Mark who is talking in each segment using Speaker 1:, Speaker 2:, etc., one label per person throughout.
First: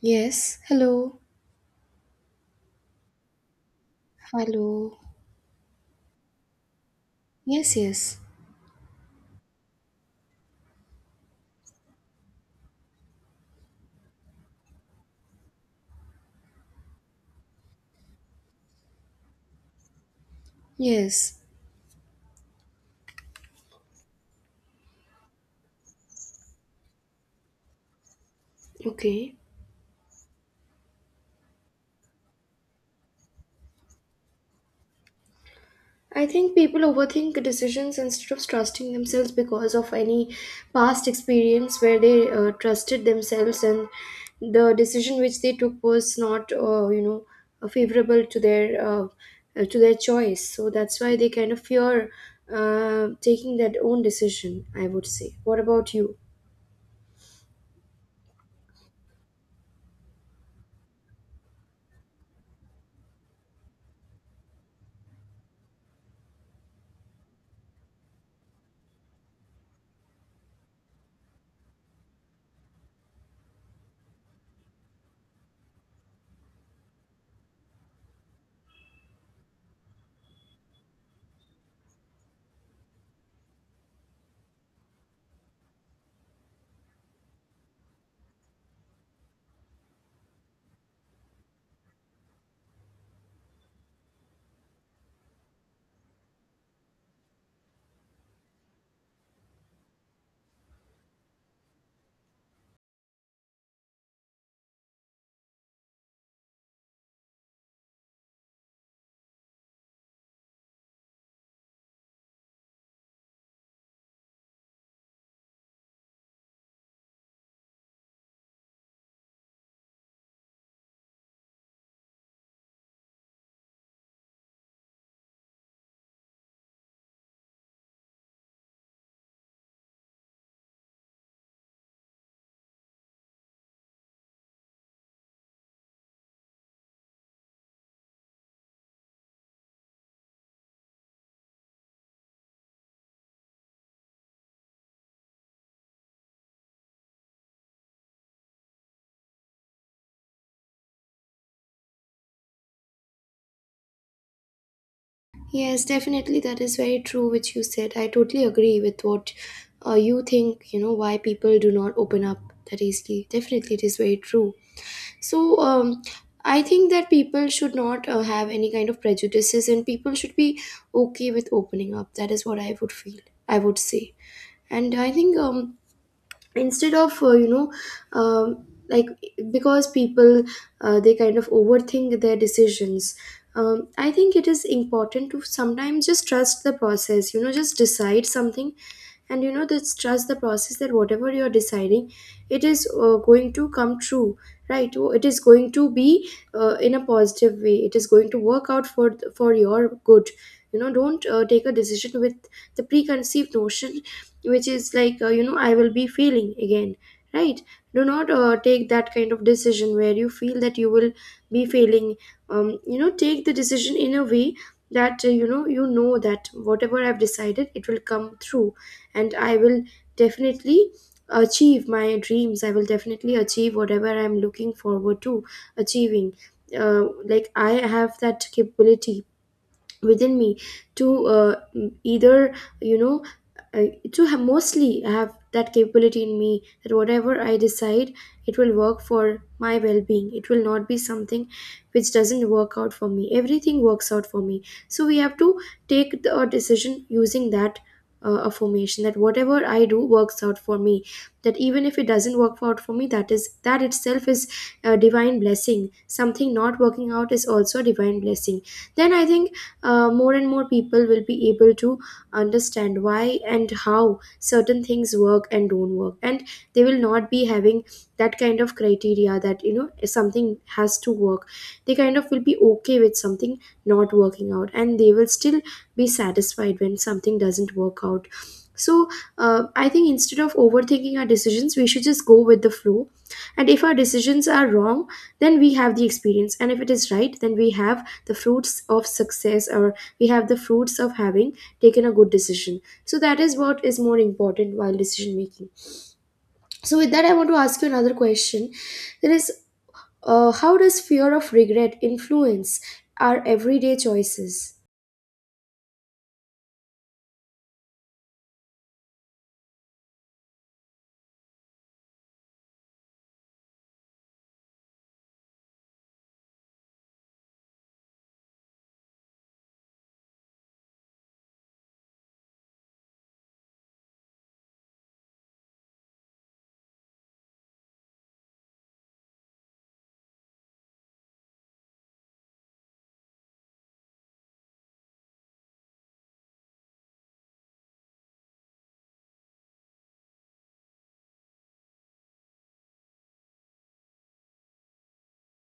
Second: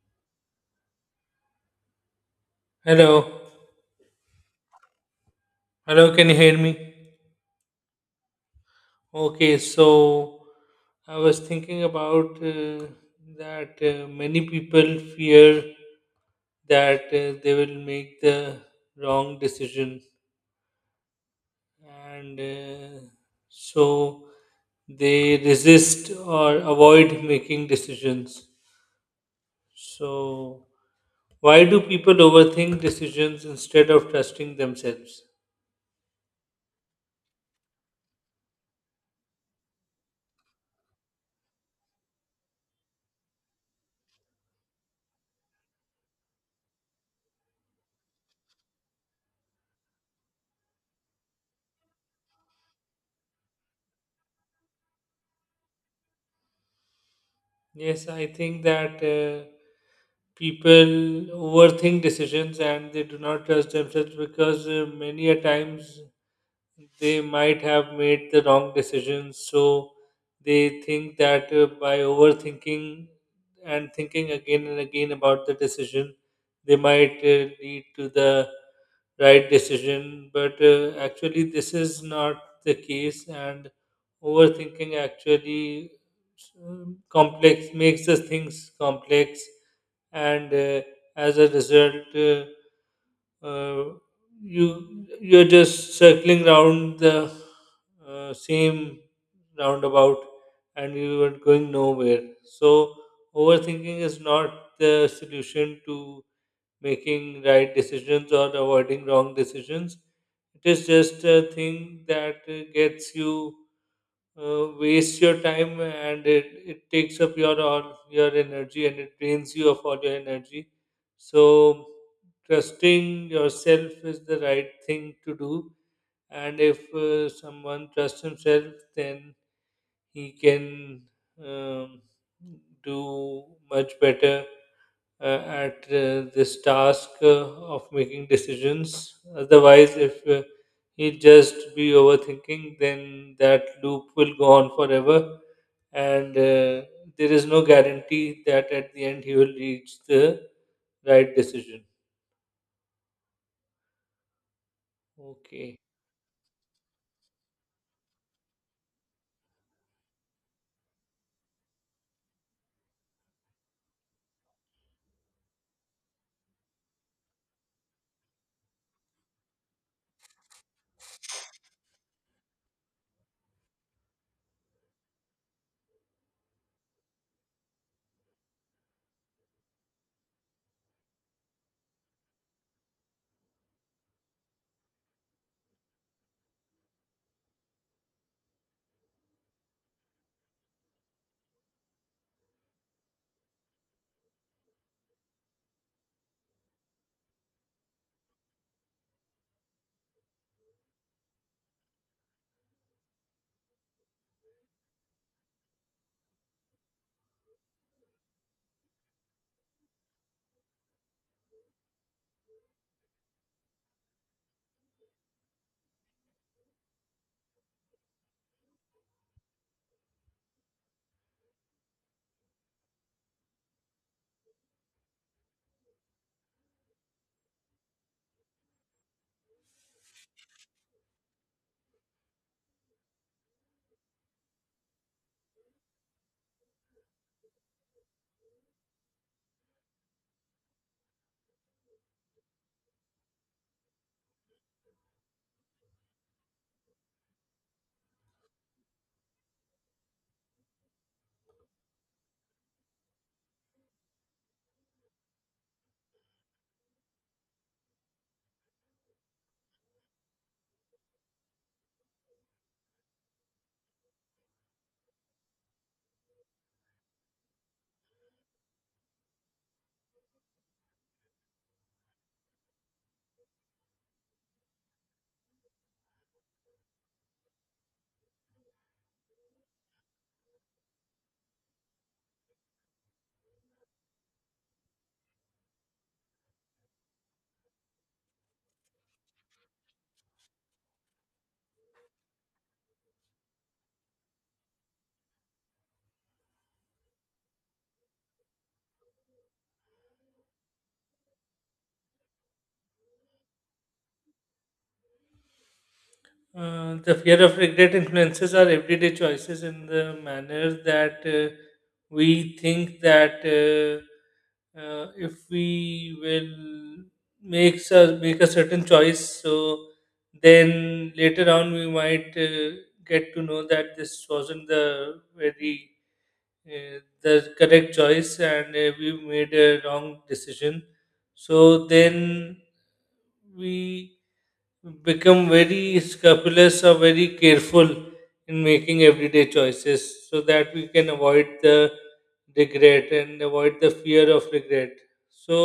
Speaker 1: Yes, hello,
Speaker 2: Hello.
Speaker 1: hello.
Speaker 2: Hello, can you hear me?
Speaker 1: Yes, yes,
Speaker 2: Okay, so I was thinking about that many people fear that they will make the wrong decision
Speaker 1: yes.
Speaker 2: and so they resist or avoid making decisions.
Speaker 1: Okay.
Speaker 2: So, why do people overthink decisions instead of trusting themselves?
Speaker 1: I think people overthink decisions instead of trusting themselves because of any past experience where they trusted themselves and the decision which they took was not favorable to their choice. So that's why they kind of fear taking that own decision, I would say. What about you?
Speaker 2: Yes, I think that people overthink decisions and they do not trust themselves because many a times they might have made the wrong decisions. So they think that by overthinking and thinking again and again about the decision, they might lead to the right decision. But actually, this is not the case, and overthinking actually complex makes the things complex, and as a result. Uh, you're just circling round the same roundabout and you are going nowhere, so overthinking is not the solution to making right decisions or avoiding wrong decisions. It is just a thing that gets you wastes your time and it takes up your all your energy and it drains you of all your energy. So trusting yourself is the right thing to do. And if someone trusts himself, then he can um, do much better at this task of making decisions. Otherwise, if he just be overthinking, then that loop will go on forever, and there is no guarantee that at the end he will reach the right decision. Okay.
Speaker 1: Yes, definitely, that is very true, which you said. I totally agree with what you think, you know, why people do not open up that easily. Definitely, it is very true. So, I think that people should not have any kind of prejudices, and people should be okay with opening up. That is what I would feel, I would say. And I think, instead of um, like because people, they kind of overthink their decisions. I think it is important to sometimes just trust the process, you know, just decide something, and you know, this trust the process that whatever you're deciding, it is going to come true, right? Oh, it is going to be in a positive way, it is going to work out for your good. You know, don't take a decision with the preconceived notion, which is like, I will be failing again, right? Do not take that kind of decision where you feel that you will be failing. You know, take the decision in a way that, you know that whatever I've decided, it will come through, and I will definitely achieve my dreams. I will definitely achieve whatever I'm looking forward to achieving. Like, I have that capability within me to, either you know uh, to have mostly have that capability in me that whatever I decide, it will work for my well-being. It will not be something which doesn't work out for me. Everything works out for me. So we have to take a decision using that affirmation that whatever I do works out for me, that even if it doesn't work out for me, that itself is a divine blessing. Something not working out is also a divine blessing. Then I think more and more people will be able to understand why and how certain things work and don't work, and they will not be having that kind of criteria that, you know, something has to work. They kind of will be okay with something not working out, and they will still be satisfied when something doesn't work out. So I think instead of overthinking our decisions, we should just go with the flow. And if our decisions are wrong, then we have the experience, and if it is right, then we have the fruits of success, or we have the fruits of having taken a good decision. So that is what is more important while decision making. So with that, I want to ask you another question, that is, how does fear of regret influence our everyday choices?
Speaker 2: The fear of regret influences our everyday choices in the manner that we think that if we will make a certain choice, so then later on we might get to know that this wasn't the very the correct choice and we made a wrong decision. So then we become very scrupulous or very careful in making everyday choices so that we can avoid the regret and avoid the fear of regret. So,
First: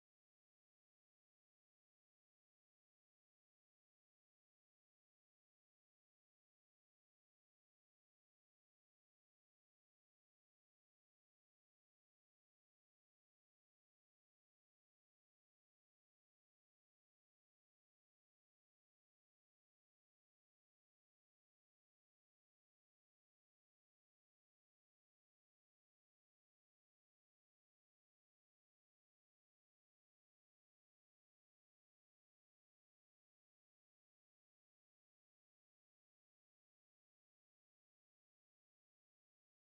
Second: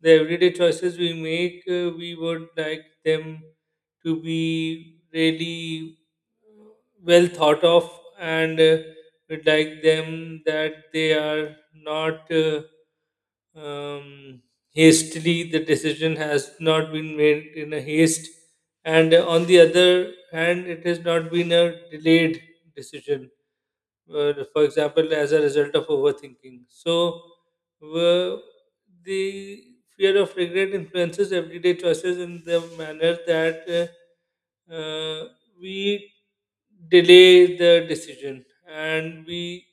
Speaker 2: the everyday choices we make, we would like them to be really well thought of and we'd like them that they are not. um, hastily. The decision has not been made in a haste, and on the other hand, it has not been a delayed decision for example, as a result of overthinking. So, uh, the fear of regret influences everyday choices in the manner that uh, uh, we delay the decision and we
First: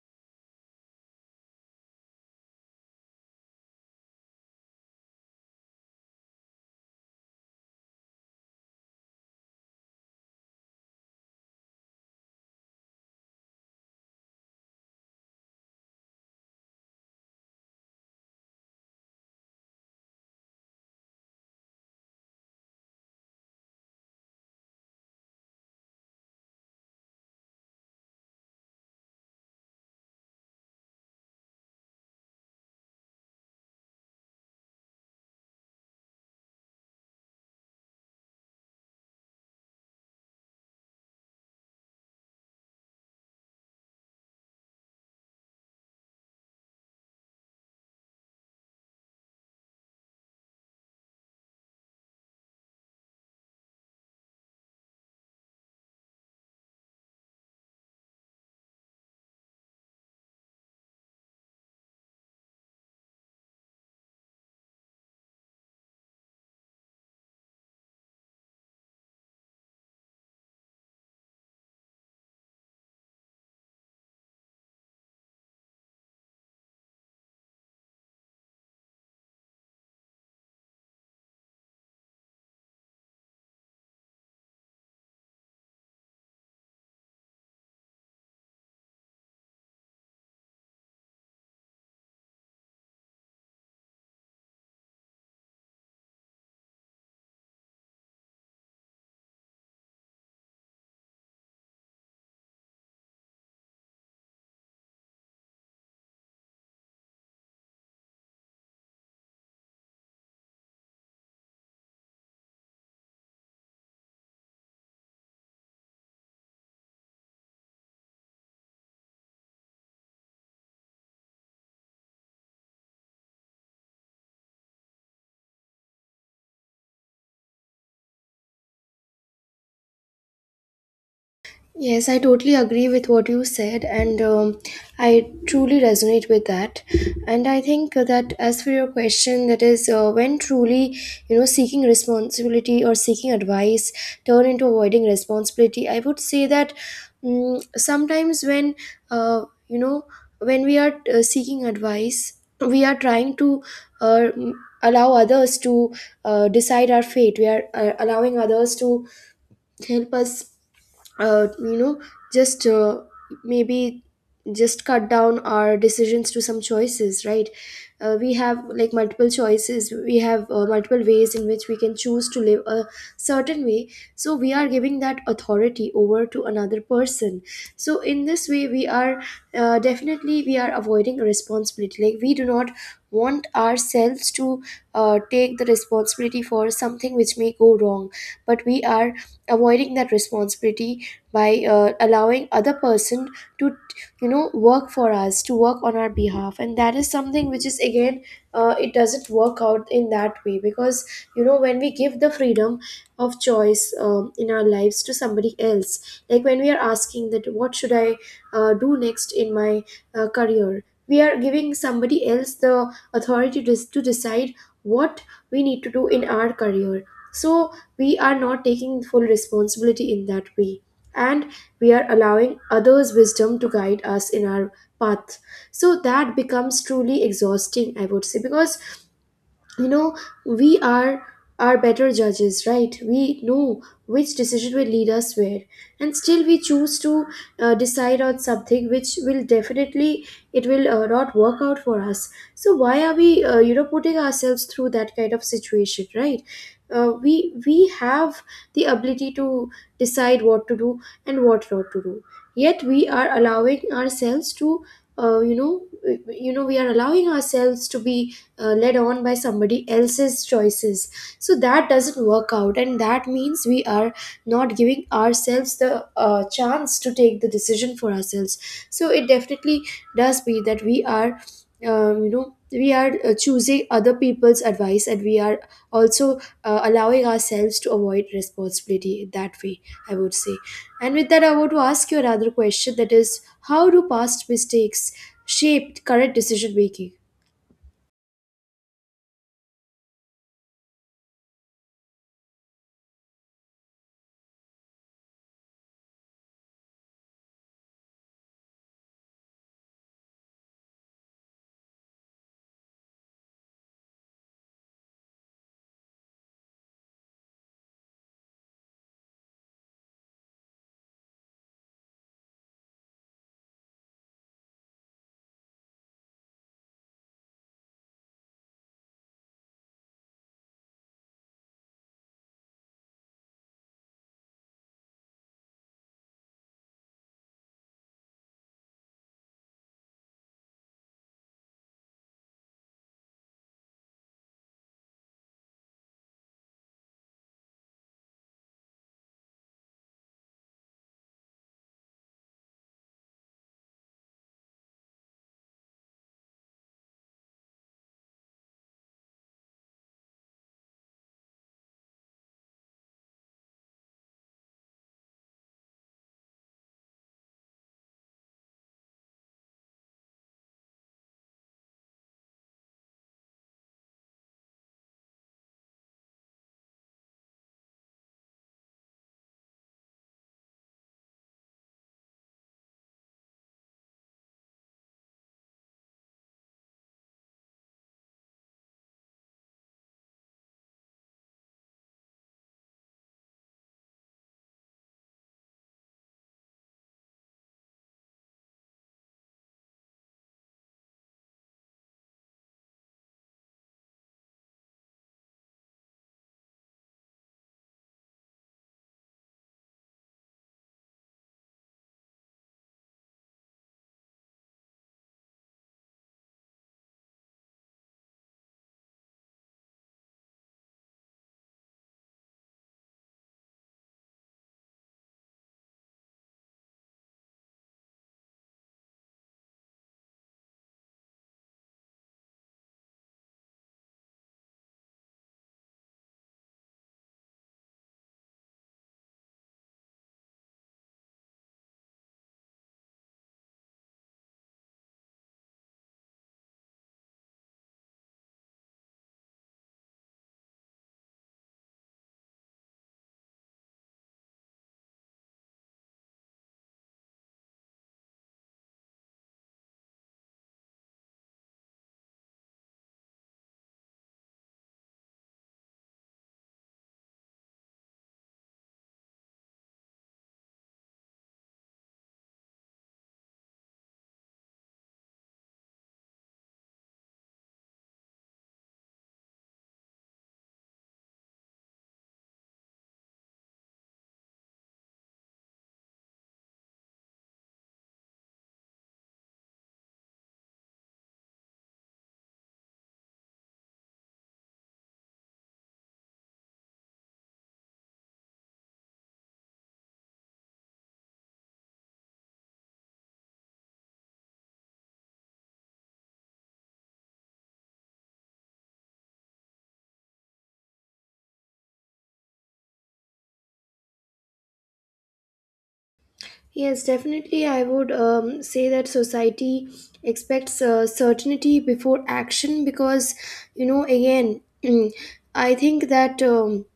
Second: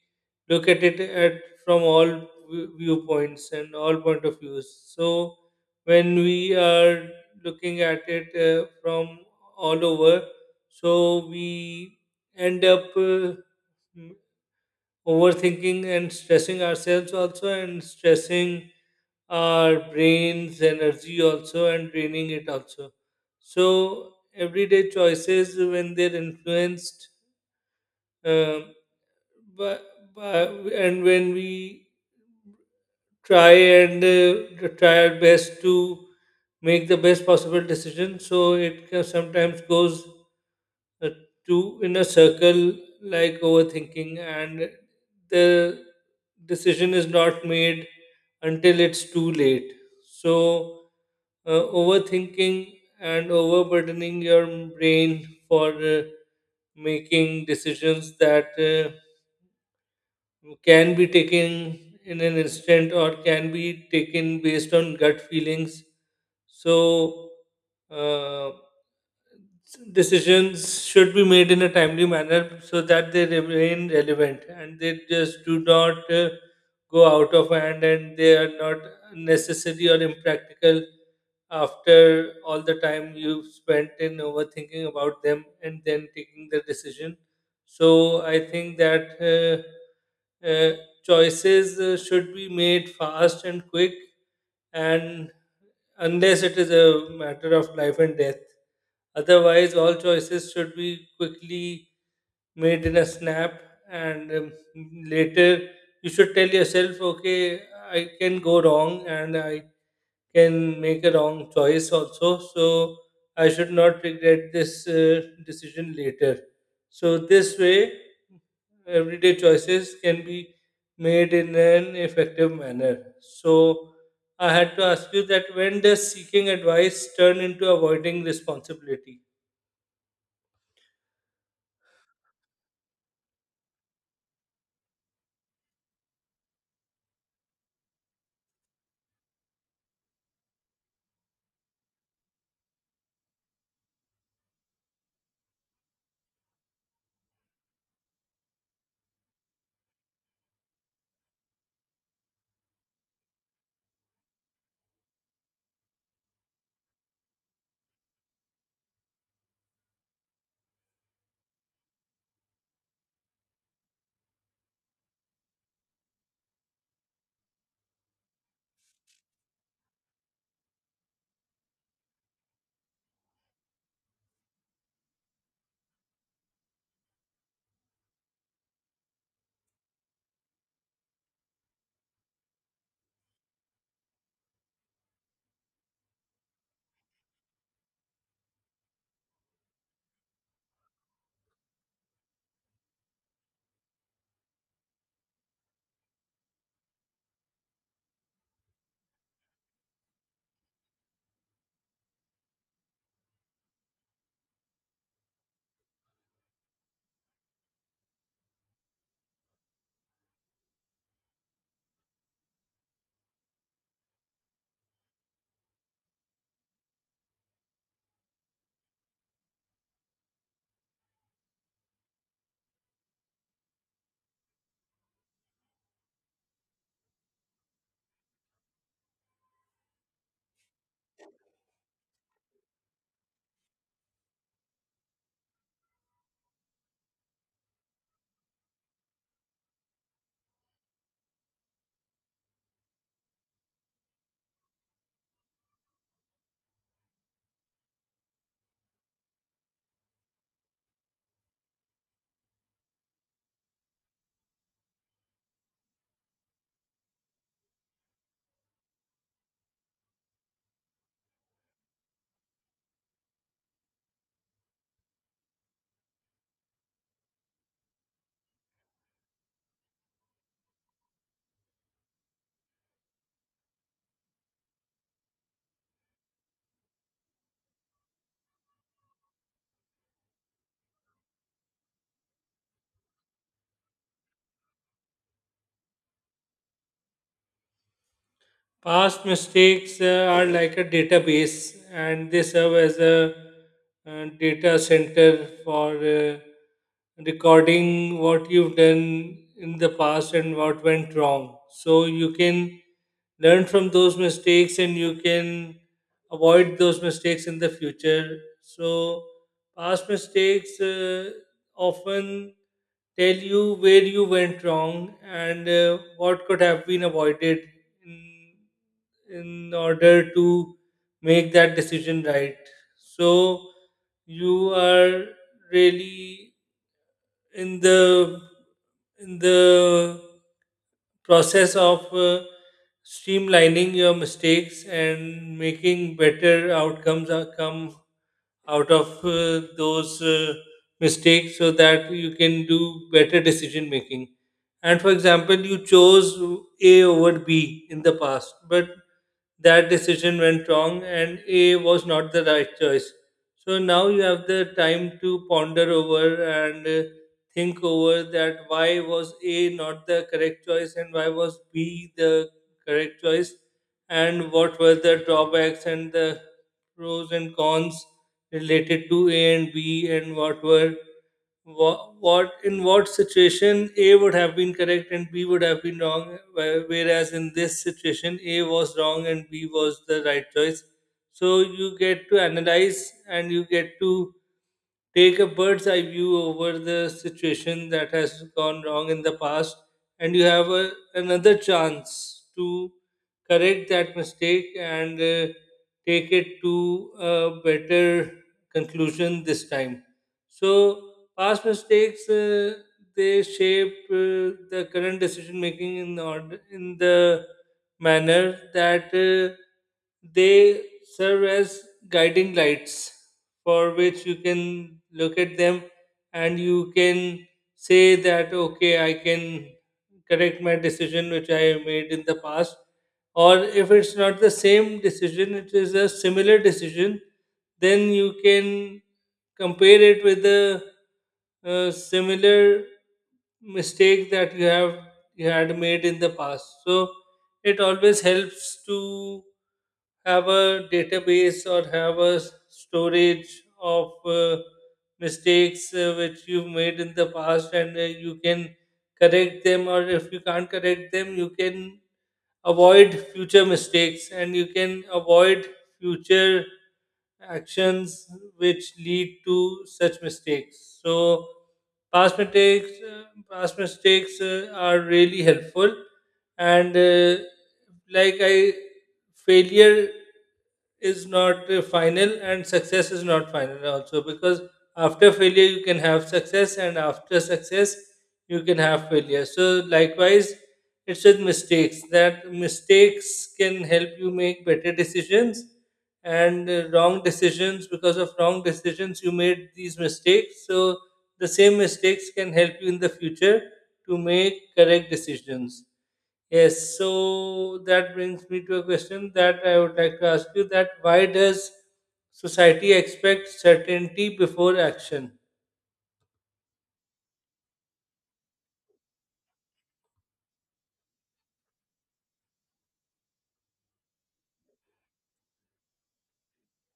Speaker 2: look at it at from all viewpoints and all point of views. So, when we are looking at it from all over, so we end up overthinking and stressing ourselves also and stressing our brain's energy also and draining it also, so everyday choices, when they're influenced um, by, by, and when we try and try our best to make the best possible decision, so it can sometimes goes uh, two in a circle, like overthinking and the decision is not made until it's too late. So uh, overthinking and overburdening your brain for making decisions that can be taken in an instant or can be taken based on gut feelings. So uh, decisions should be made in a timely manner so that they remain relevant and they just do not go out of hand and they are not necessary or impractical after all the time you've spent in overthinking about them and then taking the decision. So I think that uh, uh, choices should be made fast and quick, and unless it is a matter of life and death. Otherwise, all choices should be quickly made in a snap, and later you should tell yourself, okay, I can go wrong and I can make a wrong choice also. So I should not regret this decision later. So this way, everyday choices can be made in an effective manner. So I had to ask you that when does seeking advice turn into avoiding responsibility?
Speaker 1: Yes, I totally agree with what you said, and, I truly resonate with that. And I think that, as for your question, that is, when truly, you know, seeking responsibility or seeking advice turn into avoiding responsibility, I would say that, mm, sometimes when, uh, you know, when we are seeking advice, we are trying to. Uh, m- Allow others to decide our fate. We are allowing others to help us, you know just maybe just cut down our decisions to some choices, right? We have like multiple choices, we have multiple ways in which we can choose to live a certain way. So we are giving that authority over to another person. So in this way, we are definitely, we are avoiding a responsibility. Like, we do not want ourselves to take the responsibility for something which may go wrong. But we are avoiding that responsibility by allowing other person to, you know, work for us, to work on our behalf. And that is something which is again, it doesn't work out in that way. Because you know, when we give the freedom of choice, in our lives to somebody else, like when we are asking that what should I do next in my career, we are giving somebody else the authority to decide what we need to do in our career. So we are not taking full responsibility in that way, and we are allowing others' wisdom to guide us in our path. So that becomes truly exhausting, I would say, because, you know, we are better judges, right? We know which decision will lead us where, and still we choose to decide on something which will definitely, it will not work out for us. So why are we, putting ourselves through that kind of situation, right? We have the ability to decide what to do and what not to do, yet we are allowing ourselves to, uh, you know we are allowing ourselves to be led on by somebody else's choices. So that doesn't work out, and that means we are not giving ourselves the chance to take the decision for ourselves. So it definitely does be that we are, we are choosing other people's advice, and we are also allowing ourselves to avoid responsibility that way, I would say. And with that, I want to ask you another question, that is, how do past mistakes shape current decision making?
Speaker 2: Past mistakes are like a database and they serve as a data center for recording what you've done in the past and what went wrong. So you can learn from those mistakes and you can avoid those mistakes in the future. So past mistakes often tell you where you went wrong and what could have been avoided in in order to make that decision right. So you are really in the in the process of streamlining your mistakes and making better outcomes are come out of those mistakes so that you can do better decision making. And for example, you chose A over B in the past, but that decision went wrong and A was not the right choice. So now you have the time to ponder over and think over that why was A not the correct choice and why was B the correct choice, and what were the drawbacks and the pros and cons related to A and B, and what were what in what situation A would have been correct and B would have been wrong, whereas in this situation A was wrong and B was the right choice. So you get to analyze and you get to take a bird's eye view over the situation that has gone wrong in the past, and you have another chance to correct that mistake and take it to a better conclusion this time. So past mistakes they shape the current decision making in order in the manner that they serve as guiding lights for which you can look at them and you can say that okay, I can correct my decision which I made in the past, or if it's not the same decision, it is a similar decision, then you can compare it with a similar mistake that you had made in the past. So it always helps to have a database or have a storage of mistakes which you've made in the past, and you can correct them, or if you can't correct them, you can avoid future mistakes and you can avoid future actions which lead to such mistakes. So past mistakes uh, past mistakes are really helpful, and like I failure is not final and success is not final also, because after failure you can have success and after success you can have failure. So likewise, it's with mistakes that mistakes can help you make better decisions and wrong decisions because of wrong decisions you made these mistakes, so the same mistakes can help you in the future to make correct decisions. Yes, so that brings me to a question that I would like to ask you: that why does society expect certainty before action?
Speaker 1: Yes, definitely. I would, say that society expects certainty before action because, you know, again, I think that. Um,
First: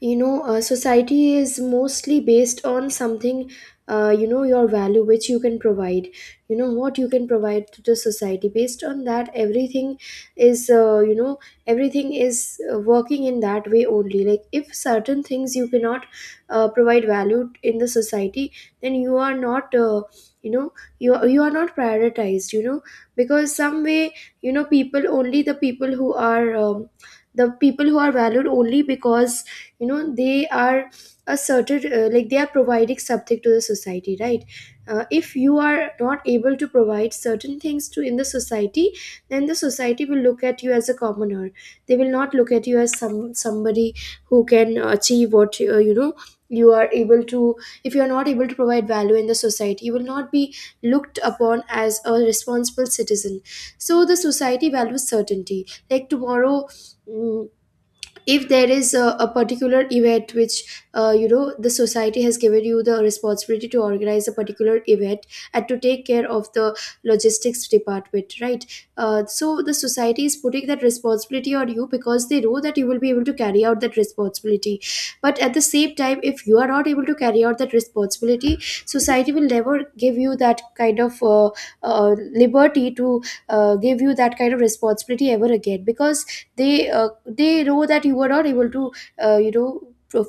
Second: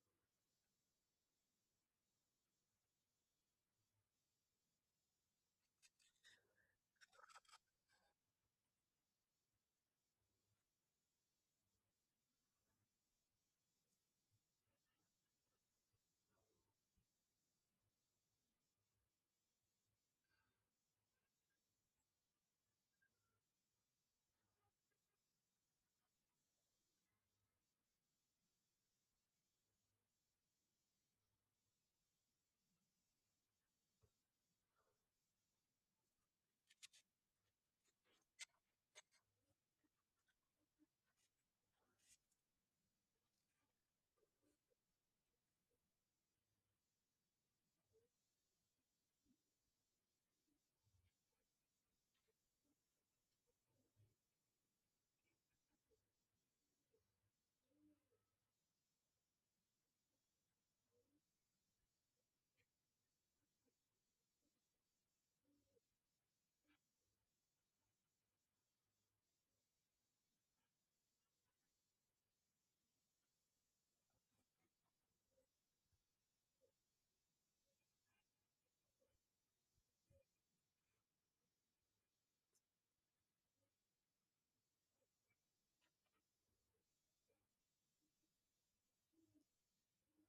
Speaker 1: you know, society is mostly based on something, your value which you can provide. You know, what you can provide to the society, based on that, everything is, everything is working in that way only. Like if certain things you cannot provide value in the society, then you are not, you know you are not prioritized, you know. Because some way, you know, people only, the people who are, the people who are valued only because, you know, they are a certain, like, they are providing something to the society, right? If you are not able to provide certain things to in the society, then the society will look at you as a commoner. They will not look at you as somebody who can achieve what, you are able to. If you are not able to provide value in the society, you will not be looked upon as a responsible citizen. So the society values certainty. Like tomorrow, mm, if there is a particular event which, the society has given you the responsibility to organize a particular event and to take care of the logistics department, right? So the society is putting that responsibility on you because they know that you will be able to carry out that responsibility. But at the same time, if you are not able to carry out that responsibility, society will never give you that kind of uh, liberty to give you that kind of responsibility ever again, because they know that you were not able to, uh, you know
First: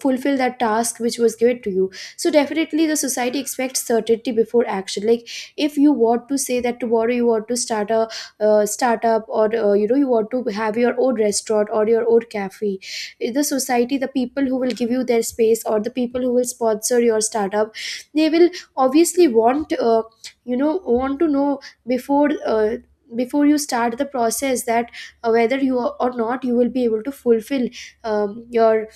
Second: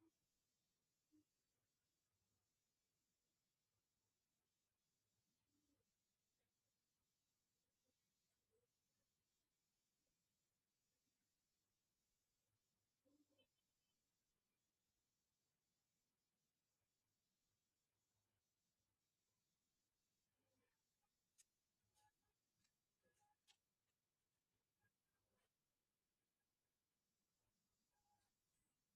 Speaker 1: fulfill that task which was given to you. So definitely, the society expects certainty before action. Like, if you want to say that tomorrow you want to start a startup, or, you want to have your own restaurant or your own cafe, eh, the society, the people who will give you their space, or the people who will sponsor your startup, they will obviously want, want to know before before you start the process that, whether you or not you will be able to fulfill, your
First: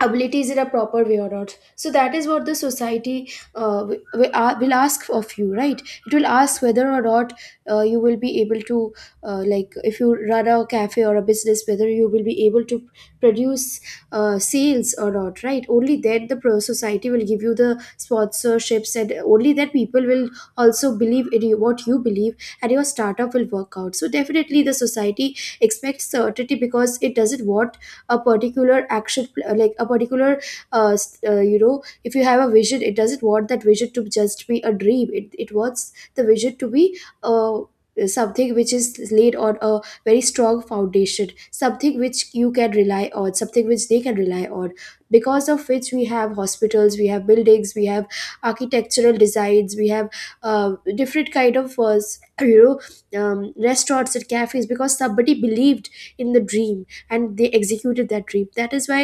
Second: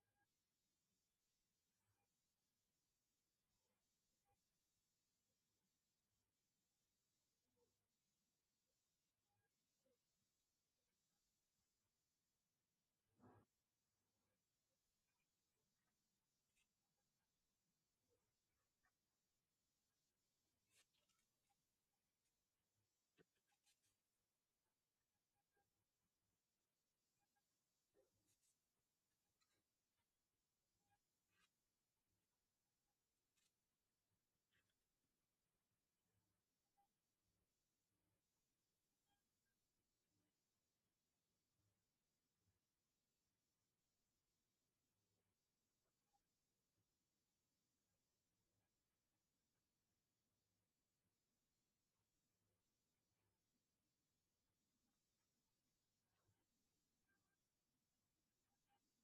Speaker 1: abilities in a proper way or not. So that is what the society will ask of you, right? It will ask whether or not you will be able to like, if you run a cafe or a business, whether you will be able to produce sales or not, right? Only then the pro society will give you the sponsorships, and only then people will also believe in you, what you believe, and your startup will work out. So definitely, the society expects certainty, because it doesn't want a particular action, like a particular, if you have a vision, it doesn't want that vision to just be a dream. It wants the vision to be something which is laid on a very strong foundation, something which you can rely on something which they can rely on, because of which we have hospitals, we have buildings, we have architectural designs, we have different kind of restaurants and cafes because somebody believed in the dream and they executed that dream. That is why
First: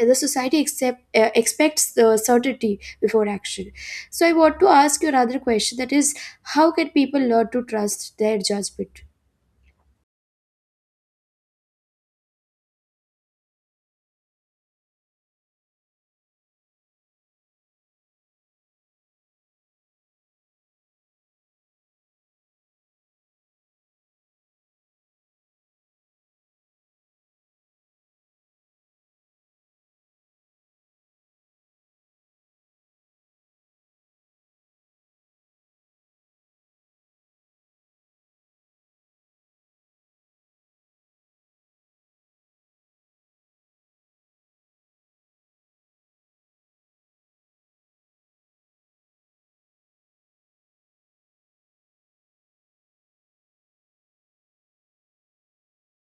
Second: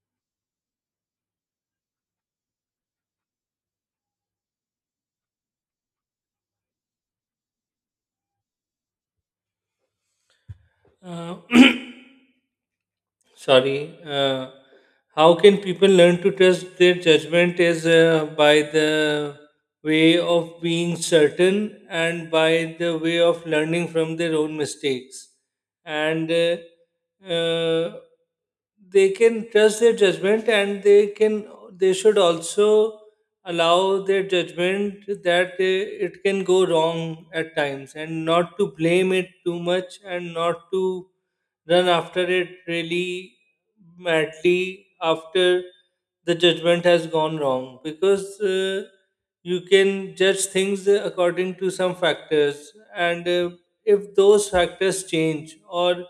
Speaker 1: the society expects the certainty before action. So I want to ask you another question, that is, how can people learn to trust their judgment?
Speaker 2: uh, Sorry. How can people learn to trust their judgment is by the way of being certain and by the way of learning from their own mistakes, and uh, they can trust their judgment and they should also allow their judgment that it can go wrong at times and not to blame it too much and not to run after it really madly after the judgment has gone wrong, because you can judge things according to some factors, and if those factors change or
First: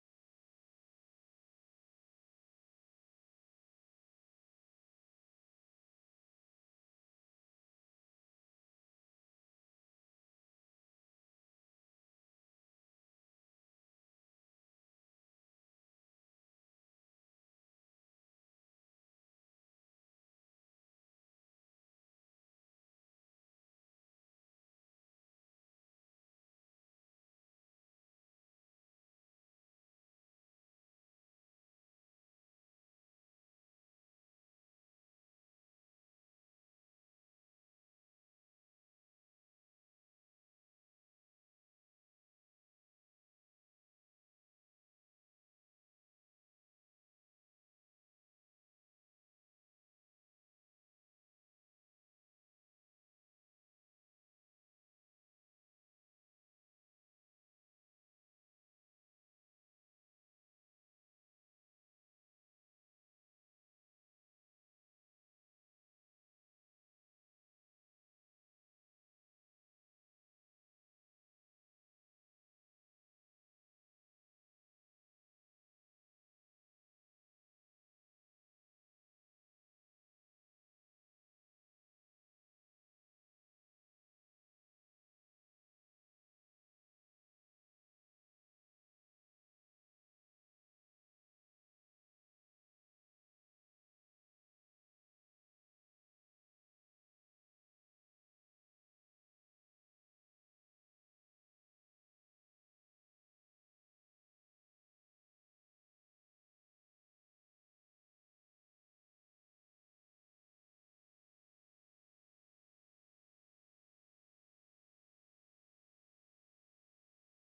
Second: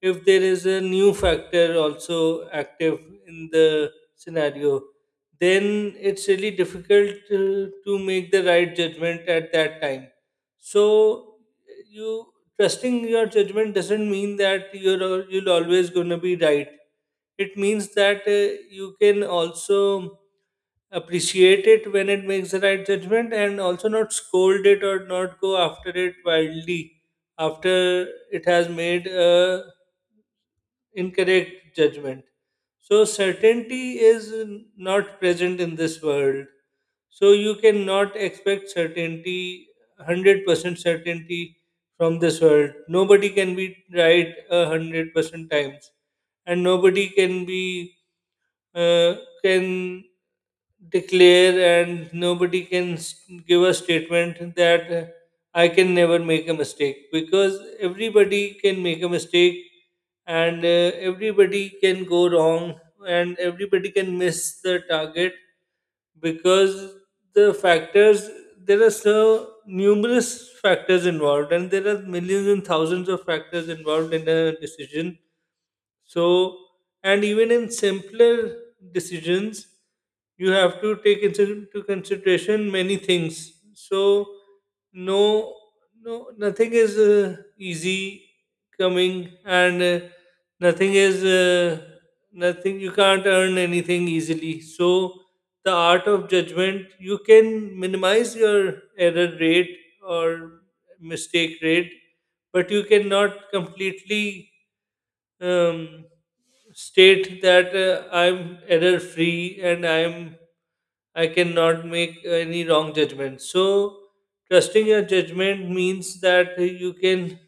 Speaker 2: if there is a new factor also active in the scenario, then it's really difficult to make the right judgment at that time. So you trusting your judgment doesn't mean that you're you'll always going to be right. It means that you can also appreciate it when it makes the right judgment and also not scold it or not go after it wildly after it has made a incorrect judgment. So certainty is not present in this world, so you cannot expect certainty, 100% certainty from this world. Nobody can be right a 100% times, and nobody can be uh, can declare and nobody can give a statement that I can never make a mistake, because everybody can make a mistake, and everybody can go wrong and everybody can miss the target, because the factors there are so numerous factors involved and there are millions and thousands of factors involved in a decision. So, and even in simpler decisions, you have to take into consideration many things. So, no, no, nothing is easy coming, and nothing is uh, nothing. You can't earn anything easily. So, the art of judgment, you can minimize your error rate or mistake rate, but you cannot completely um, state that I'm error free and I cannot make any wrong judgment. So trusting your judgment means that you can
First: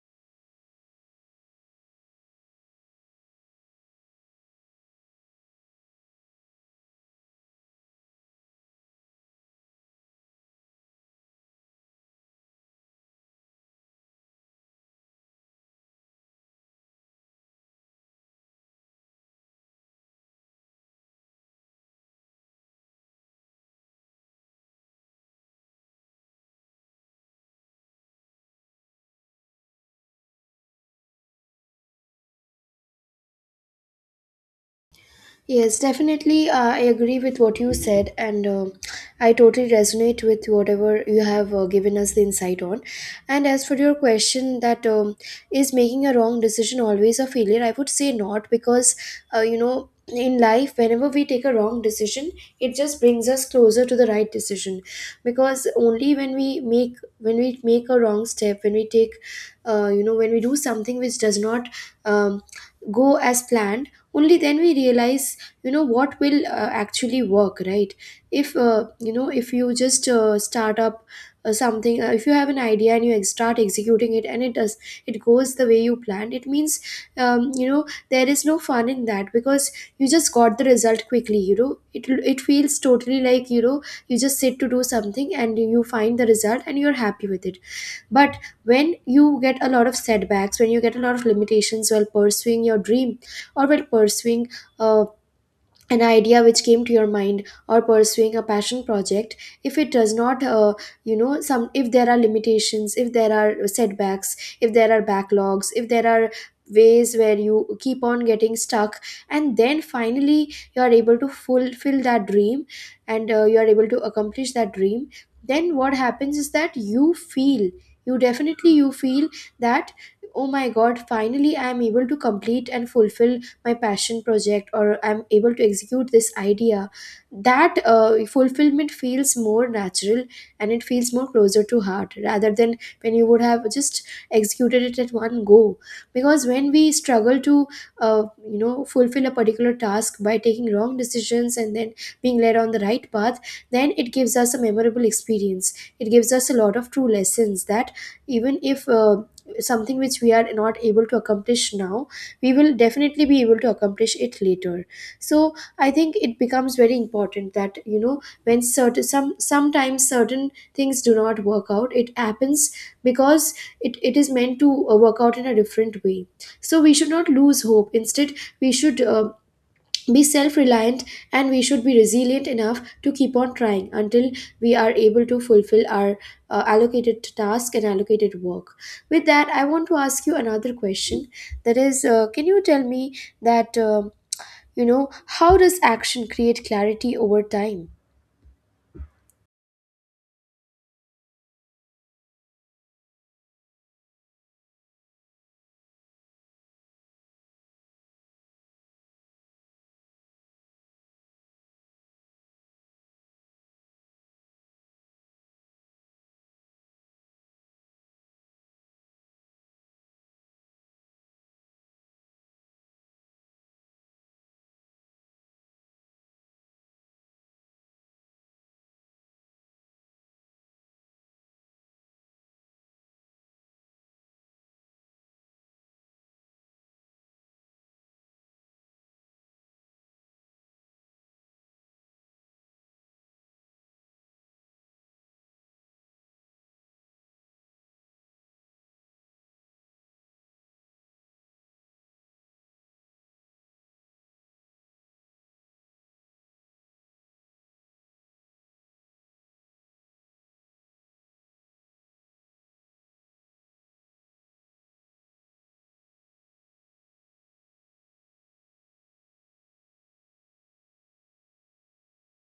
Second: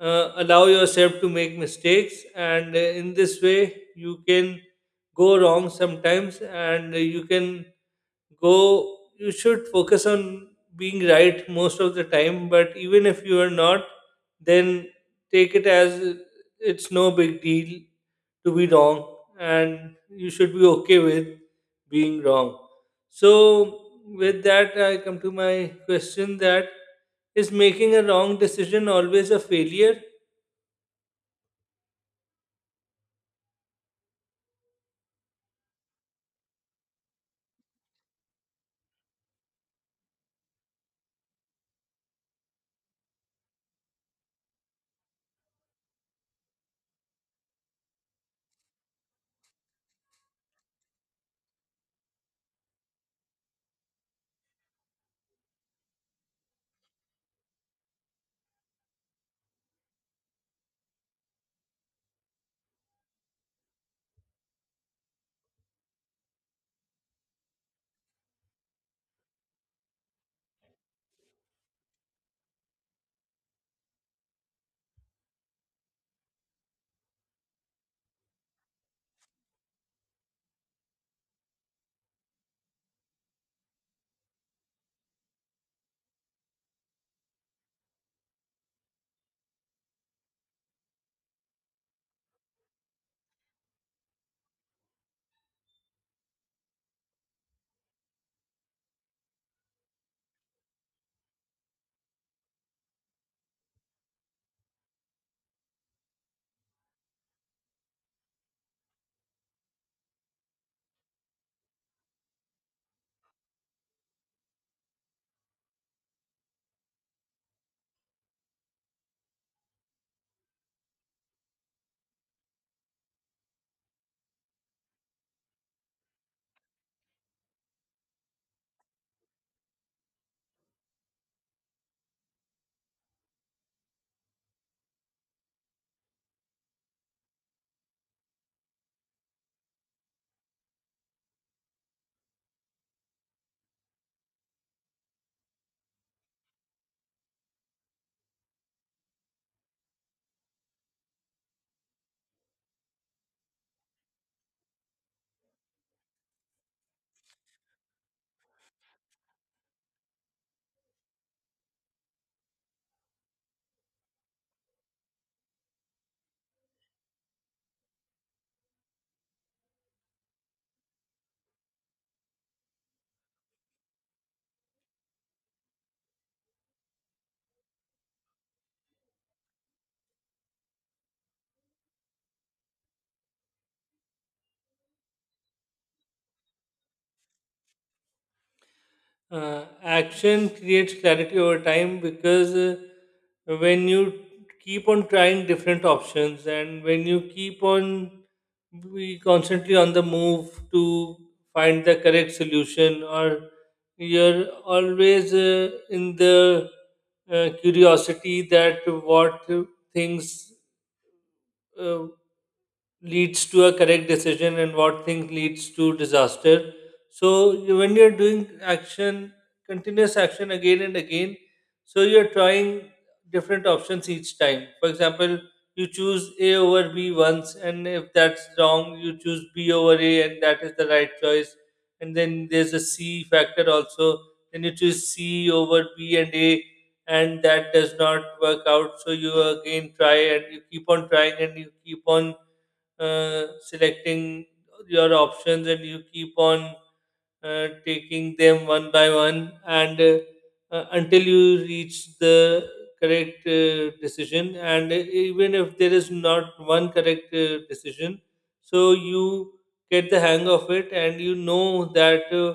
Speaker 2: allow yourself to make mistakes, and in this way you can go wrong sometimes, and you can go you should focus on being right most of the time. But even if you are not, then take it as it's no big deal to be wrong, and you should be okay with being wrong. So with that, I come to my question: that is making a wrong decision always a failure?
Speaker 1: Yes, definitely. I agree with what you said, and I totally resonate with whatever you have given us the insight on. And as for your question, that is making a wrong decision always a failure? I would say not, because you know, in life, whenever we take a wrong decision, it just brings us closer to the right decision. Because only when we make a wrong step, when we take, you know, when we do something which does not um, go as planned, only then we realize, you know, what will actually work. Right, if you know, if you just start up something, if you have an idea and you start executing it, and it does, it goes the way you planned, it means you know, there is no fun in that because you just got the result quickly, you know it, it feels totally like, you know, you just sit to do something and you find the result and you're happy with it. But when you get a lot of setbacks, when you get a lot of limitations while pursuing your dream, or while pursuing uh, an idea which came to your mind, or pursuing a passion project, if it does not you know, some, if there are limitations, if there are setbacks, if there are backlogs, if there are ways where you keep on getting stuck, and then finally you are able to fulfill that dream, and you are able to accomplish that dream, then what happens is that you feel, you definitely you feel that, oh my god, finally I am able to complete and fulfill my passion project, or I'm able to execute this idea. That fulfillment feels more natural, and it feels more closer to heart rather than when you would have just executed it at one go. Because when we struggle to uh, you know, fulfill a particular task by taking wrong decisions and then being led on the right path, then it gives us a memorable experience. It gives us a lot of true lessons that even if something which we are not able to accomplish now, we will definitely be able to accomplish it later. So I think it becomes very important that, you know, when certain some sometimes certain things do not work out, it happens because it is meant to work out in a different way. So we should not lose hope, instead we should be self reliant, and we should be resilient enough to keep on trying until we are able to fulfill our allocated task and allocated work. With that, I want to ask you another question, that is, can you tell me that you know how does action create clarity over time?
Speaker 2: Action creates clarity over time because when you keep on trying different options, and when you keep on be constantly on the move to find the correct solution, or you're always in the curiosity that what things uh, leads to a correct decision and what thing leads to disaster. So when you're doing action, continuous action again and again, so you're trying different options each time. For example, you choose A over B once, and if that's wrong, you choose B over A, and that is the right choice. And then there's a C factor also. Then you choose C over B and A, and that does not work out. So you again try, and you keep on trying, and you keep on selecting your options, and you keep on taking them one by one, and until you reach the correct decision. And even if there is not one correct decision, so you get the hang of it, and you know that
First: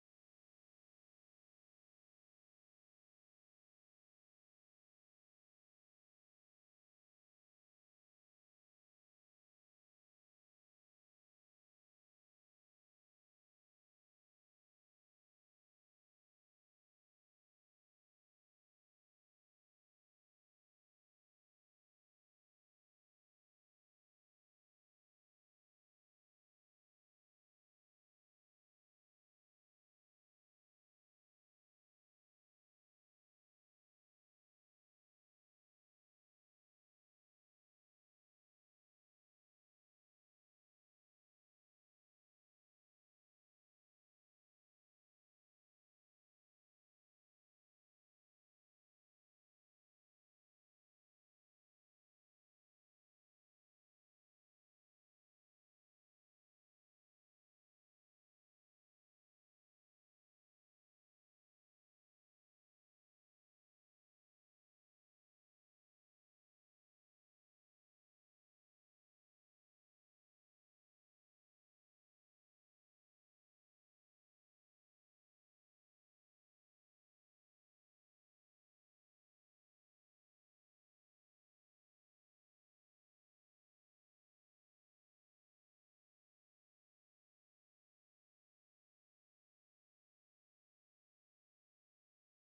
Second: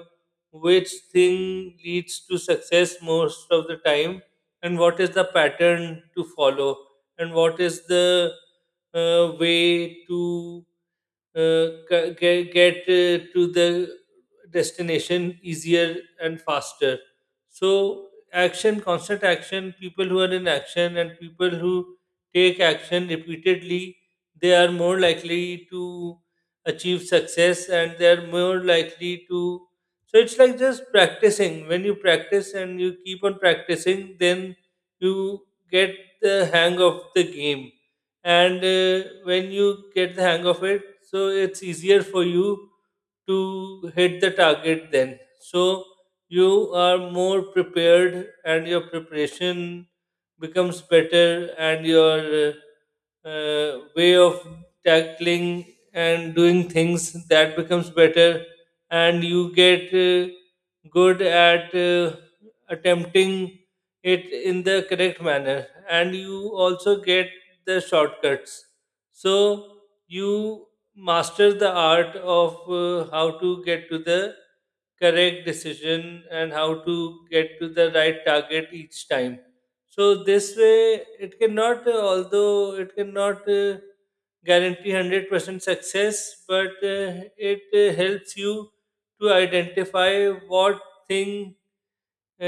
Speaker 2: which thing leads to success most of the time, and what is the pattern to follow, and what is the way to get to the destination easier and faster. So action, constant action, people who are in action and people who take action repeatedly, they are more likely to achieve success, and they are more likely to. So it's like just practicing. When you practice and you keep on practicing, then you get the hang of the game, and when you get the hang of it, so it's easier for you to hit the target then. So you are more prepared, and your preparation becomes better, and your way of tackling and doing things, that becomes better, and you get good at attempting it in the correct manner, and you also get the shortcuts. So you master the art of how to get to the correct decision and how to get to the right target each time. So this way it cannot although it cannot guarantee 100% success, but it helps you to identify what thing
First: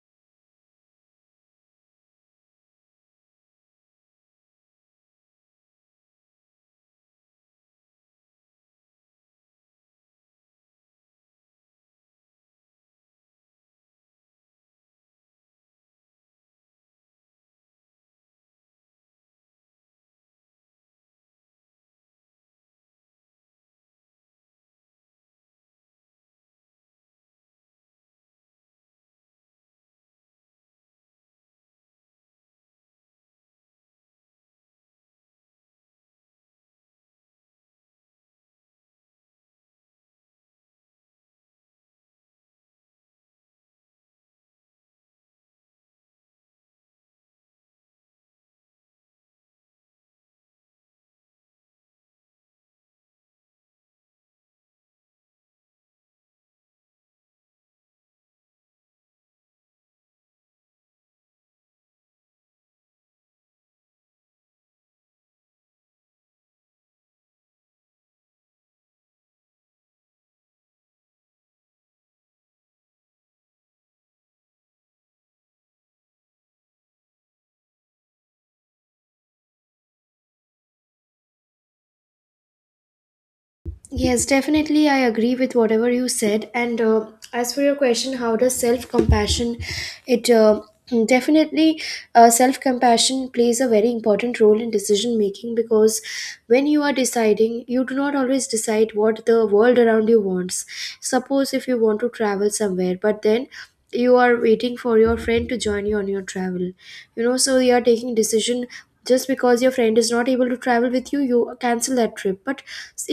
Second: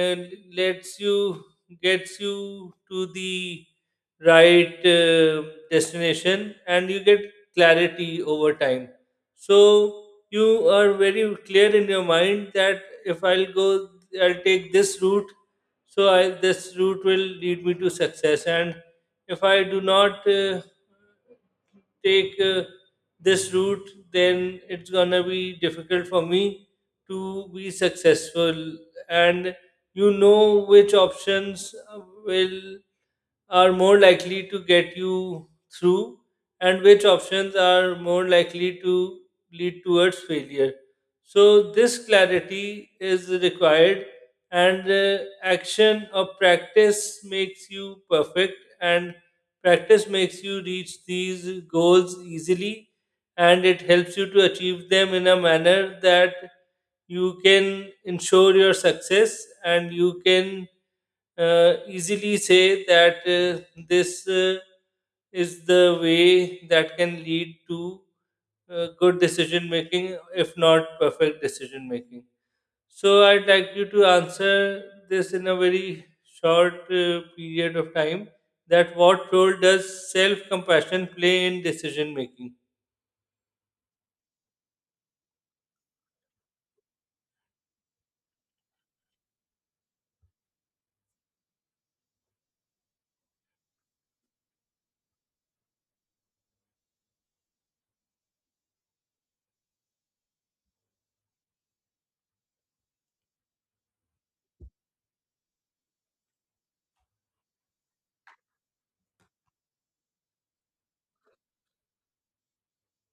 Speaker 2: and lets you gets you to the right destination, and you get clarity over time. So you are very clear in your mind that if I'll go, I'll take this route, so this route will lead me to success, and if I do not take this route, then it's gonna be difficult for me to be successful. And you know which options will are more likely to get you through, and which options are more likely to lead towards failure. So, this clarity is required, and action or practice makes you perfect, and practice makes you reach these goals easily, and it helps you to achieve them in a manner that you can ensure your success, and you can easily say that this is the way that can lead to good decision making, if not perfect decision making. So, I'd like you to answer this in a very short period of time: that what role does self compassion play in decision making?
Speaker 1: Yes, definitely. I agree with whatever you said. And as for your question, how does self compassion? It definitely self compassion plays a very important role in decision making, because when you are deciding, you do not always decide what the world around you wants. Suppose if you want to travel somewhere, but then you are waiting for your friend to join you on your travel, you know, so you are taking decision, just because your friend is not able to travel with you, you cancel that trip. But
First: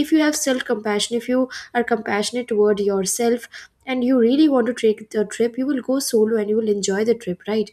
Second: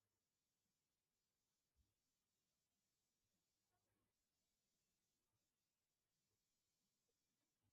Speaker 1: if you have self compassion, if you are compassionate toward yourself and you really want to take the trip, you will go solo and you will enjoy the trip, right?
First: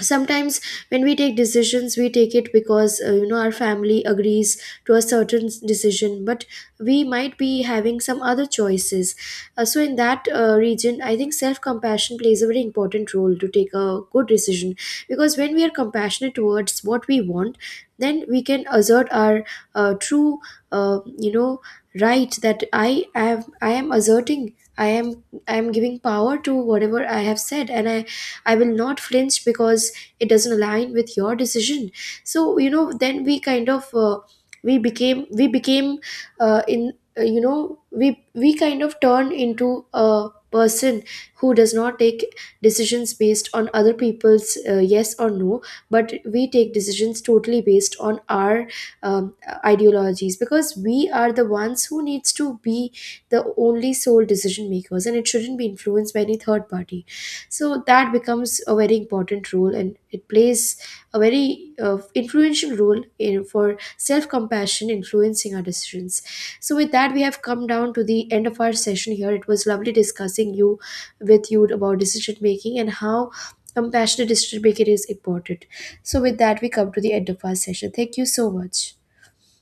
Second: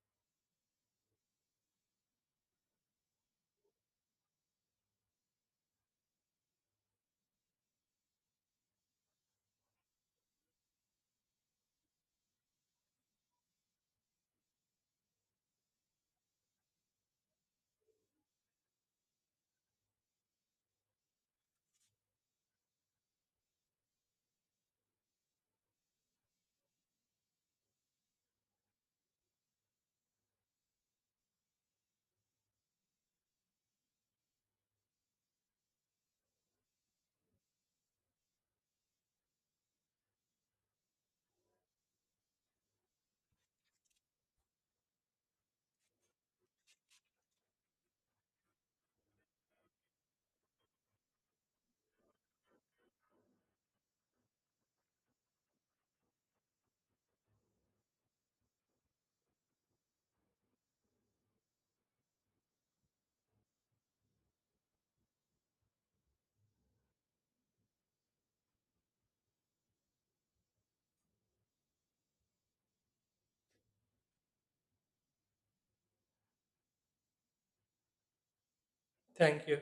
Speaker 1: Sometimes when we take decisions, we take it because you know, our family agrees to a certain decision, but we might be having some other choices. So in that region, I think self compassion plays a very important role to take a good decision, because when we are compassionate towards what we want, then we can assert our true uh, you know right, that I am asserting, i am I am giving power to whatever I have said, and I will not flinch because it doesn't align with your decision. So you know, then we kind of we became in you know we kind of turn into a person who does not take decisions based on other people's yes or no, but we take decisions totally based on our um, ideologies, because we are the ones who needs to be the only sole decision makers, and it shouldn't be influenced by any third party. So that becomes a very important role, and it plays a very influential role in, for self compassion influencing our decisions. So with that, we have come down to the end of our session here. It was lovely discussing you, with you, about decision making and how compassionate decision making is important. So with that, we come to the end of our session. Thank you so much.
Speaker 2: Thank you.